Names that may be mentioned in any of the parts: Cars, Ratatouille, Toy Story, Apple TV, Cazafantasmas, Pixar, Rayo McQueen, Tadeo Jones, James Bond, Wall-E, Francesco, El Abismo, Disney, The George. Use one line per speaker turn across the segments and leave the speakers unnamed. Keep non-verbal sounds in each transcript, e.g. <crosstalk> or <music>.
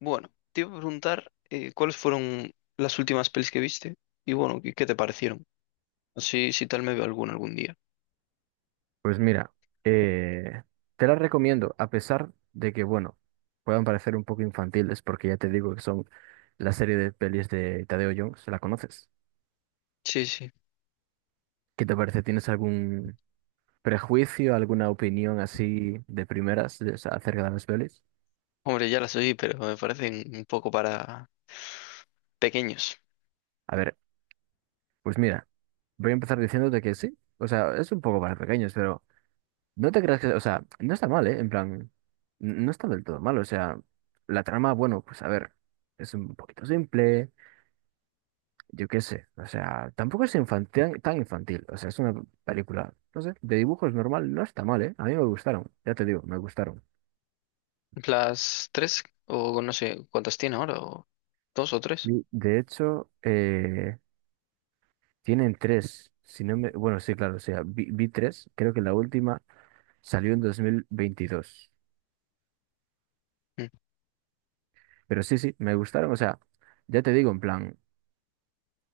Bueno, te iba a preguntar cuáles fueron las últimas pelis que viste y bueno, qué te parecieron? Así, si tal me veo alguna algún día.
Pues mira, eh, te las recomiendo, a pesar de que, bueno, puedan parecer un poco infantiles, porque ya te digo que son la serie de pelis de Tadeo Jones, ¿la conoces?
Sí, sí.
¿Qué te parece? ¿Tienes algún prejuicio, alguna opinión así de primeras o sea, acerca de las pelis?
Hombre, ya las oí, pero me parecen un poco para pequeños.
A ver, pues mira, voy a empezar diciéndote que sí, o sea, es un poco para pequeños, pero no te creas que, o sea, no está mal, ¿eh? En plan, no está del todo mal, o sea, la trama, bueno, pues a ver, es un poquito simple. Yo qué sé, o sea, tampoco es infantil, tan infantil, o sea, es una película, no sé, de dibujos normal, no está mal, ¿eh? A mí me gustaron, ya te digo, me gustaron.
Las tres, o no sé cuántas tiene ahora, o dos o tres.
Y de hecho, tienen tres, si no me, bueno, sí, claro, o sea, vi tres, creo que la última salió en 2022,
Mm.
pero sí, sí, me gustaron, o sea, ya te digo, en plan,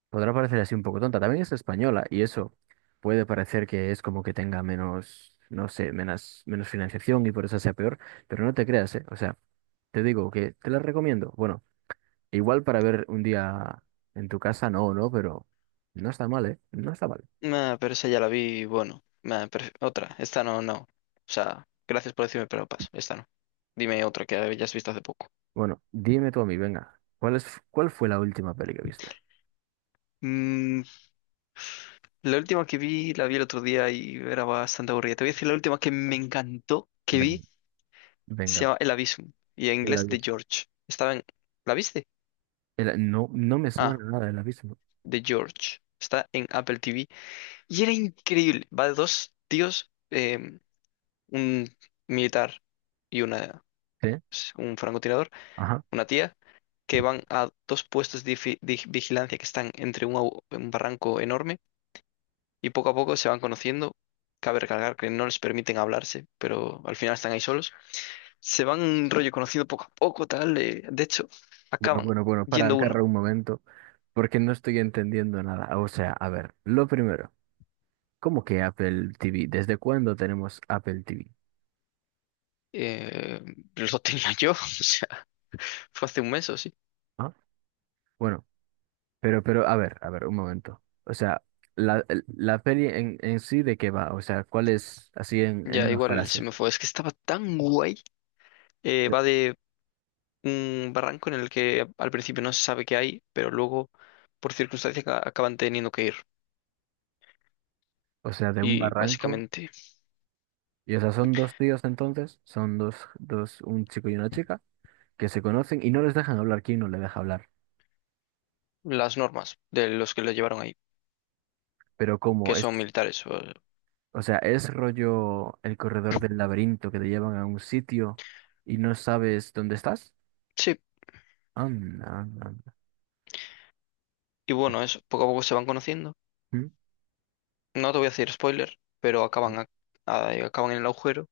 podrá parecer así un poco tonta. También es española y eso puede parecer que es como que tenga menos, no sé, menos, menos financiación y por eso sea peor, pero no te creas, ¿eh? O sea, te digo que te la recomiendo. Bueno, igual para ver un día en tu casa, no, no, pero no está mal, ¿eh? No está mal.
Nah, pero esa ya la vi, bueno. Nah, pero otra, esta no, no. O sea, gracias por decirme, pero paso, esta no. Dime otra que hayas visto hace poco.
Bueno, dime tú a mí, venga, cuál fue la última peli que viste?
Mm, La última que vi, la vi el otro día y era bastante aburrida. Te voy a decir la última que me encantó que vi,
Ven-
se
Venga,
llama El Abismo y en
el
inglés The
abismo.
George. Estaba en... ¿La viste?
No, no me
Ah,
suena nada el abismo.
The George. Está en Apple TV y era increíble. Va de dos tíos, un militar y una,
¿Sí?
pues, un francotirador,
Ajá.
una tía, que van a dos puestos de de vigilancia que están entre un, un barranco enorme y poco a poco se van conociendo. Cabe recalcar que no les permiten hablarse, pero al final están ahí solos. Se van rollo conociendo poco a poco, tal. De hecho,
Bueno,
acaban
bueno, bueno, para
yendo
acá
uno.
un momento. Porque no estoy entendiendo nada. O sea, a ver, lo primero, ¿cómo que Apple TV? ¿Desde cuándo tenemos Apple TV?
Eh, lo tenía yo, <laughs> o sea, fue hace un mes o sí.
¿Ah? Bueno, pero, a ver, un momento. O sea, la peli en sí de qué va, o sea, ¿cuál es así en
Ya
una
igual se
frase?
me fue. Es que estaba tan guay.
Eh,
Va de un barranco en el que al principio no se sabe qué hay, pero luego, por circunstancias, acaban teniendo que ir.
O sea, de un
Y
barranco.
básicamente
Y o sea, son dos tíos entonces, son dos, un chico y una chica, que se conocen y no les dejan hablar, ¿quién no le deja hablar?
las normas de los que lo llevaron ahí,
Pero
que
como es.
son militares. O-
O sea, es rollo el corredor del laberinto que te llevan a un sitio y no sabes dónde estás.
Sí.
Anda, anda, anda.
Y bueno, eso, poco a poco se van conociendo.
Mm.
No te voy a hacer spoiler, pero acaban, acaban en el agujero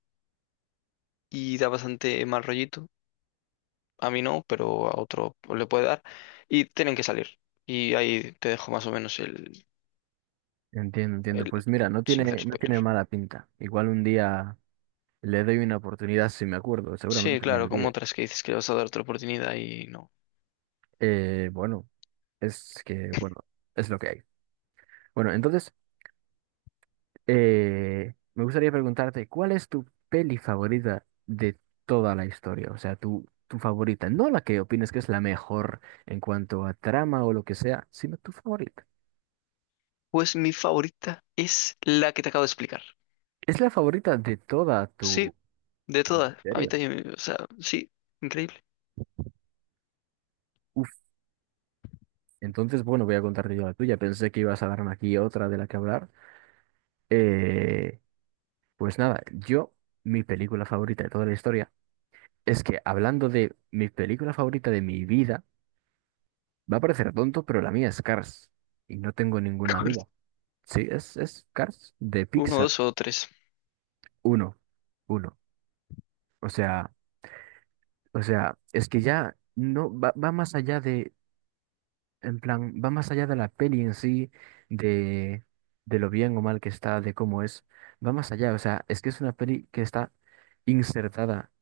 y da bastante mal rollito. A mí no, pero a otro le puede dar. Y tienen que salir. Y ahí te dejo más o menos
Entiendo, entiendo.
el
Pues mira,
sin hacer
no tiene
spoilers.
mala pinta. Igual un día le doy una oportunidad si me acuerdo,
Sí,
seguramente me
claro, como
olvide.
otras que dices que le vas a dar otra oportunidad y no.
Bueno, es que, bueno, es lo que hay. Bueno, entonces, me gustaría preguntarte, ¿cuál es tu peli favorita de toda la historia? O sea, tu favorita, no la que opines que es la mejor en cuanto a trama o lo que sea, sino tu favorita.
Pues mi favorita es la que te acabo de explicar.
Es la favorita de toda
Sí,
tu
de todas. A mí
serie.
también, o sea, sí, increíble.
Uf, entonces, bueno, voy a contarte yo la tuya. Pensé que ibas a darme aquí otra de la que hablar. Eh, pues nada, yo, mi película favorita de toda la historia, es que hablando de mi película favorita de mi vida, va a parecer tonto, pero la mía es Cars. Y no tengo ninguna duda.
<laughs>
Sí, es Cars de
Uno,
Pixar.
dos o tres.
Uno. Uno. O sea, o sea, es que ya no va, va más allá de, en plan, va más allá de la peli en sí, de, de lo bien o mal que está, de cómo es. Va más allá. O sea, es que es una peli que está insertada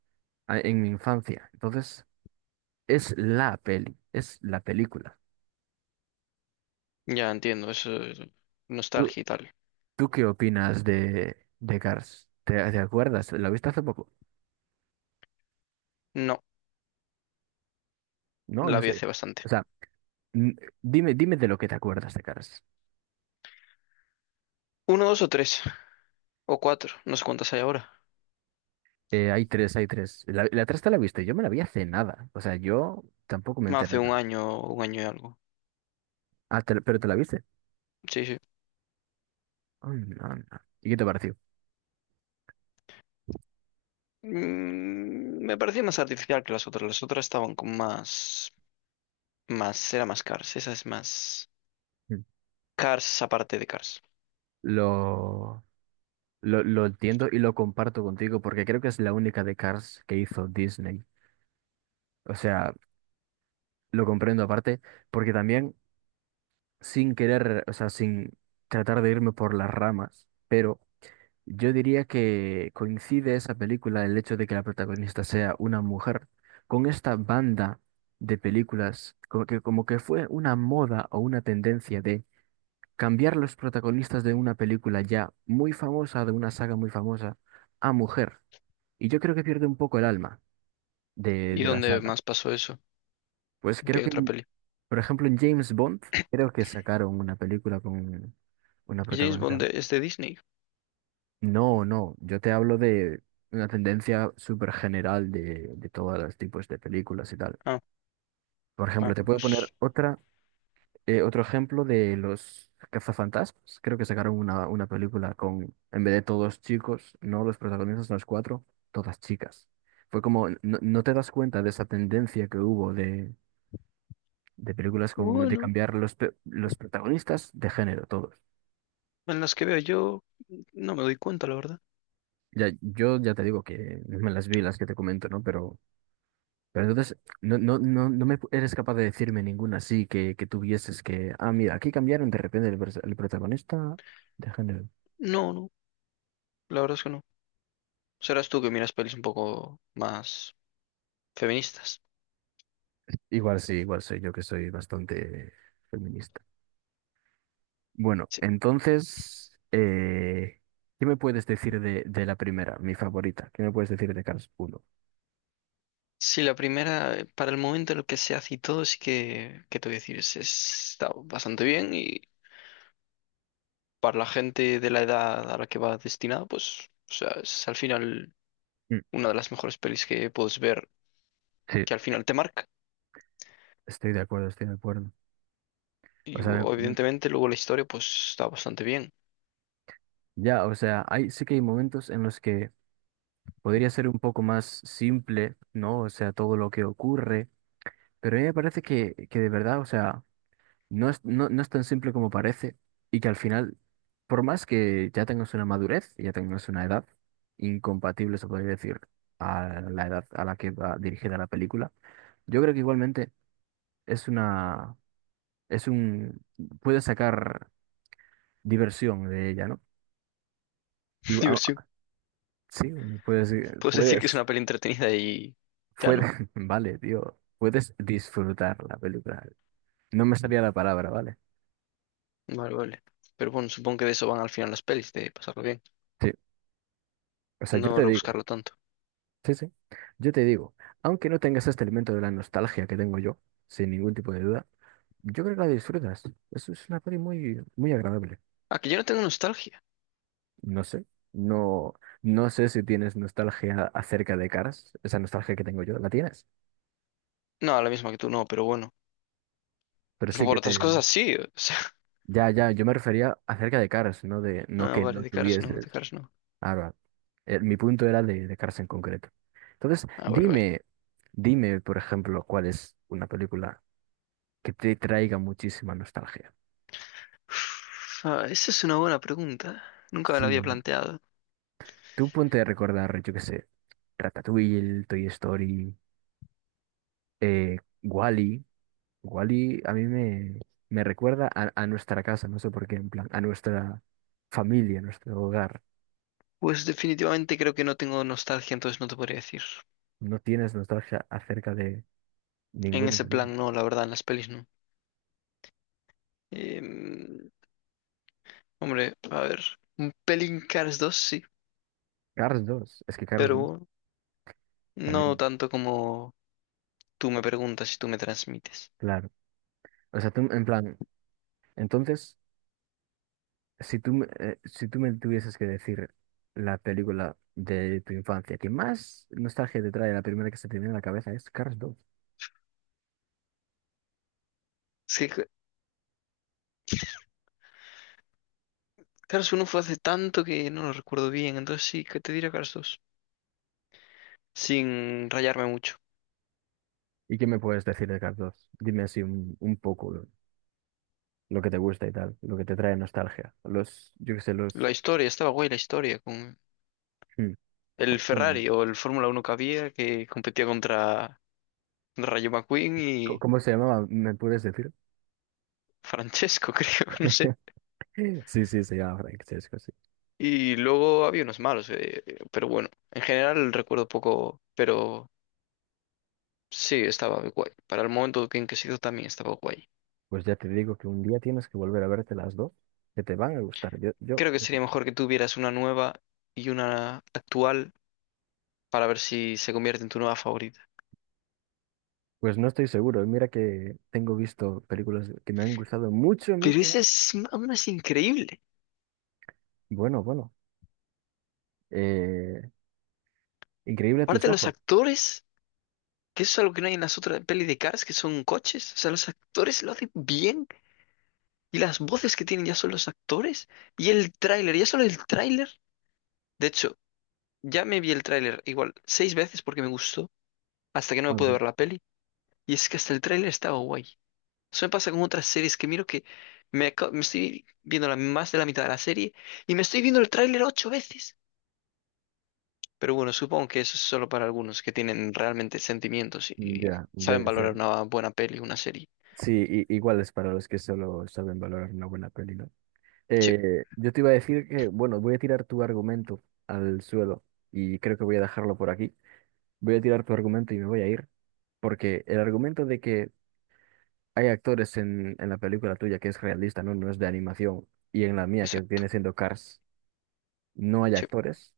en mi infancia. Entonces, es la peli, es la película.
Ya entiendo, eso es
¿Tú,
nostalgia y tal.
¿Tú qué opinas de Cars? ¿Te, te acuerdas? ¿La viste hace poco?
No,
No,
la
no
vi
sé.
hace bastante.
O sea, n- dime, dime de lo que te acuerdas de Cars.
Uno, dos o tres, o cuatro, no sé cuántas hay ahora.
Hay tres, hay tres. La tres te la viste, yo me la vi hace nada. O sea, yo tampoco me enteré
Hace
nada.
un año y algo.
Ah, te pero te la viste.
Sí, sí.
Oh, no, no. ¿Y qué te pareció?
Mm, me parecía más artificial que las otras. Las otras estaban con más, más, era más Cars. Esa es más
Mm.
Cars aparte de Cars.
Lo, lo entiendo y lo comparto contigo porque creo que es la única de Cars que hizo Disney. O sea, lo comprendo aparte porque también sin querer, o sea, sin tratar de irme por las ramas, pero yo diría que coincide esa película, el hecho de que la protagonista sea una mujer, con esta banda de películas, como que fue una moda o una tendencia de cambiar los protagonistas de una película ya muy famosa, de una saga muy famosa, a mujer. Y yo creo que pierde un poco el alma
¿Y
de la
dónde
saga.
más pasó eso?
Pues
¿En
creo
qué
que,
otra peli?
por ejemplo, en James Bond, creo que sacaron una película con una
James
protagonista.
Bond es de Disney.
No, no, yo te hablo de una tendencia súper general de todos los tipos de películas y tal.
Ah,
Por
ah,
ejemplo, te puedo poner
pues
otra, otro ejemplo de los cazafantasmas. Creo que sacaron una película con, en vez de todos chicos, no, los protagonistas, los cuatro, todas chicas. Fue como, no, no te das cuenta de esa tendencia que hubo de películas con, de
bueno,
cambiar los, los protagonistas de género, todos.
en las que veo yo no me doy cuenta, la verdad.
Ya, yo ya te digo que me las vi, las que te comento, ¿no? Pero entonces, no, no, no, no me eres capaz de decirme ninguna así que tuvieses que, ah, mira, aquí cambiaron de repente el, el protagonista de género.
No, no, la verdad es que no. Serás tú que miras pelis un poco más feministas.
Igual sí, igual soy yo que soy bastante feminista. Bueno, entonces, ¿qué me puedes decir de la primera, mi favorita? ¿Qué me puedes decir de Cars uno?
Sí, la primera, para el momento en el que se hace y todo, sí que, ¿qué te voy a decir? Está bastante bien y para la gente de la edad a la que va destinada, pues, o sea, es al final
Mm.
una de las mejores pelis que puedes ver,
Sí,
que al final te marca.
estoy de acuerdo, estoy de acuerdo. O sea,
Evidentemente luego la historia, pues, está bastante bien.
ya, o sea, hay, sí que hay momentos en los que podría ser un poco más simple, ¿no? O sea, todo lo que ocurre. Pero a mí me parece que de verdad, o sea, no es, no, no es tan simple como parece y que al final, por más que ya tengas una madurez, ya tengas una edad incompatible, se podría decir, a la edad a la que va dirigida la película, yo creo que igualmente es una, es un, puedes sacar diversión de ella, ¿no? Y,
<laughs>
ah,
Diversión.
sí, puedes,
Puedes decir que es
puedes,
una peli entretenida y ya, ¿no?
puedes, <laughs> vale, tío, puedes disfrutar la película. No me salía la palabra, ¿vale?
Vale, vale. Pero bueno, supongo que de eso van al final las pelis, de pasarlo bien,
Sí, o sea, yo
no
te digo.
rebuscarlo tanto.
Sí, sí. Yo te digo, aunque no tengas este elemento de la nostalgia que tengo yo, sin ningún tipo de duda, yo creo que la disfrutas. Eso es una peli muy, muy agradable.
Ah, que yo no tengo nostalgia.
No sé, no, no sé si tienes nostalgia acerca de Cars, esa nostalgia que tengo yo, la tienes.
No, la misma que tú no, pero bueno.
Pero
<laughs>
sí
Por
que te...
otras cosas sí. O sea,
Ya, ya, yo me refería acerca de Cars, no de, no
ah,
que
vale,
no
de caras no, de
tuvieses.
caras no.
Ahora, mi punto era de Cars en concreto. Entonces,
Ah, vale, vale.
dime, dime, por ejemplo, cuál es una película que te traiga muchísima nostalgia.
Uf, esa es una buena pregunta. Nunca me la
Sí,
había planteado.
tú ponte a recordar, yo qué sé, Ratatouille, Toy Story, eh, Wall-E. Wall-E a mí me recuerda a nuestra casa, no sé por qué, en plan, a nuestra familia, a nuestro hogar.
Pues definitivamente creo que no tengo nostalgia, entonces no te podría decir.
No tienes nostalgia acerca de
En
ninguna.
ese
De ellas.
plan no, la verdad, en las pelis no. Em, hombre, a ver, un pelín Cars dos, sí,
Cars 2, es que Cars 2
pero no
también,
tanto como tú me preguntas y tú me transmites.
claro. O sea, tú, en plan, entonces, si tú, si tú me tuvieses que decir la película de tu infancia que más nostalgia te trae, la primera que se te viene a la cabeza es Cars.
Es que Cars uno fue hace tanto que no lo recuerdo bien, entonces sí, que te diré Cars dos. Sin rayarme mucho.
¿Y qué me puedes decir de Carlos? Dime así un poco lo que te gusta y tal, lo que te trae nostalgia. Los, yo qué sé,
La
los...
historia, estaba guay la historia, con
Hmm,
el
¿cuáles son?
Ferrari o el Fórmula Uno que había que competía contra Rayo McQueen y
¿Cómo se llamaba? ¿Me puedes decir? <gasps>
Francesco, <laughs> creo, no sé.
<laughs> Sí, sí, se llama Francesco, sí.
Y luego había unos malos, pero bueno, en general recuerdo poco, pero sí, estaba guay. Para el momento en que se hizo también estaba guay.
Pues ya te digo que un día tienes que volver a verte las dos, que te van a gustar. Yo,
Creo que sería mejor que tuvieras una nueva y una actual para ver si se convierte en tu nueva favorita.
pues no estoy seguro. Mira que tengo visto películas que me han gustado mucho,
Pero
mucho,
esa
mucho.
es aún es increíble.
Bueno, bueno. Eh, increíble tus
Aparte los
ojos.
actores, que eso es algo que no hay en las otras pelis de Cars, que son coches. O sea, los actores lo hacen bien. Y las voces que tienen ya son los actores. Y el tráiler, ya solo el tráiler. De hecho, ya me vi el tráiler igual 6 veces porque me gustó, hasta que no me pude
Madre,
ver la peli. Y es que hasta el tráiler estaba guay. Eso me pasa con otras series que miro que me, me estoy viendo la, más de la mitad de la serie y me estoy viendo el tráiler 8 veces. Pero bueno, supongo que eso es solo para algunos que tienen realmente sentimientos y
ya,
saben
debe ser.
valorar una buena peli, una serie.
Sí, igual es para los que solo saben valorar una buena peli, ¿no?
Sí,
Yo te iba a decir que, bueno, voy a tirar tu argumento al suelo y creo que voy a dejarlo por aquí. Voy a tirar tu argumento y me voy a ir, porque el argumento de que hay actores en la película tuya que es realista, ¿no? No es de animación, y en la mía, que
exacto.
viene siendo Cars, no hay
Sí.
actores.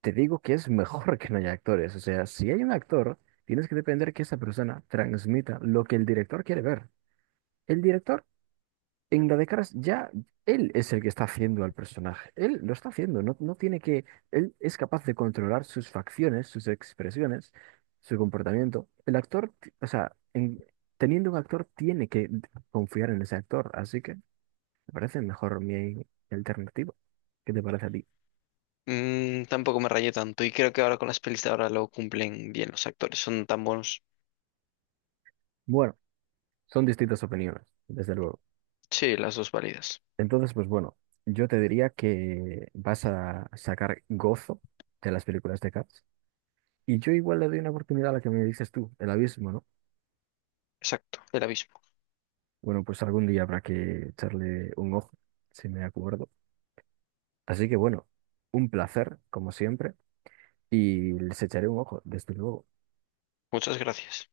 Te digo que es mejor <laughs> que no haya actores. O sea, si hay un actor, tienes que depender que esa persona transmita lo que el director quiere ver. El director. En la de ya él es el que está haciendo al personaje. Él lo está haciendo, no, no tiene que. Él es capaz de controlar sus facciones, sus expresiones, su comportamiento. El actor, o sea, teniendo un actor, tiene que confiar en ese actor. Así que me parece mejor mi alternativa. ¿Qué te parece a ti?
Mm, tampoco me rayé tanto y creo que ahora con las pelis de ahora lo cumplen bien los actores, son tan buenos.
Bueno, son distintas opiniones, desde luego.
Sí, las dos válidas.
Entonces, pues bueno, yo te diría que vas a sacar gozo de las películas de Cars. Y yo igual le doy una oportunidad a la que me dices tú, el abismo, ¿no?
Exacto, el abismo.
Bueno, pues algún día habrá que echarle un ojo, si me acuerdo. Así que bueno, un placer, como siempre, y les echaré un ojo, desde luego.
Muchas gracias.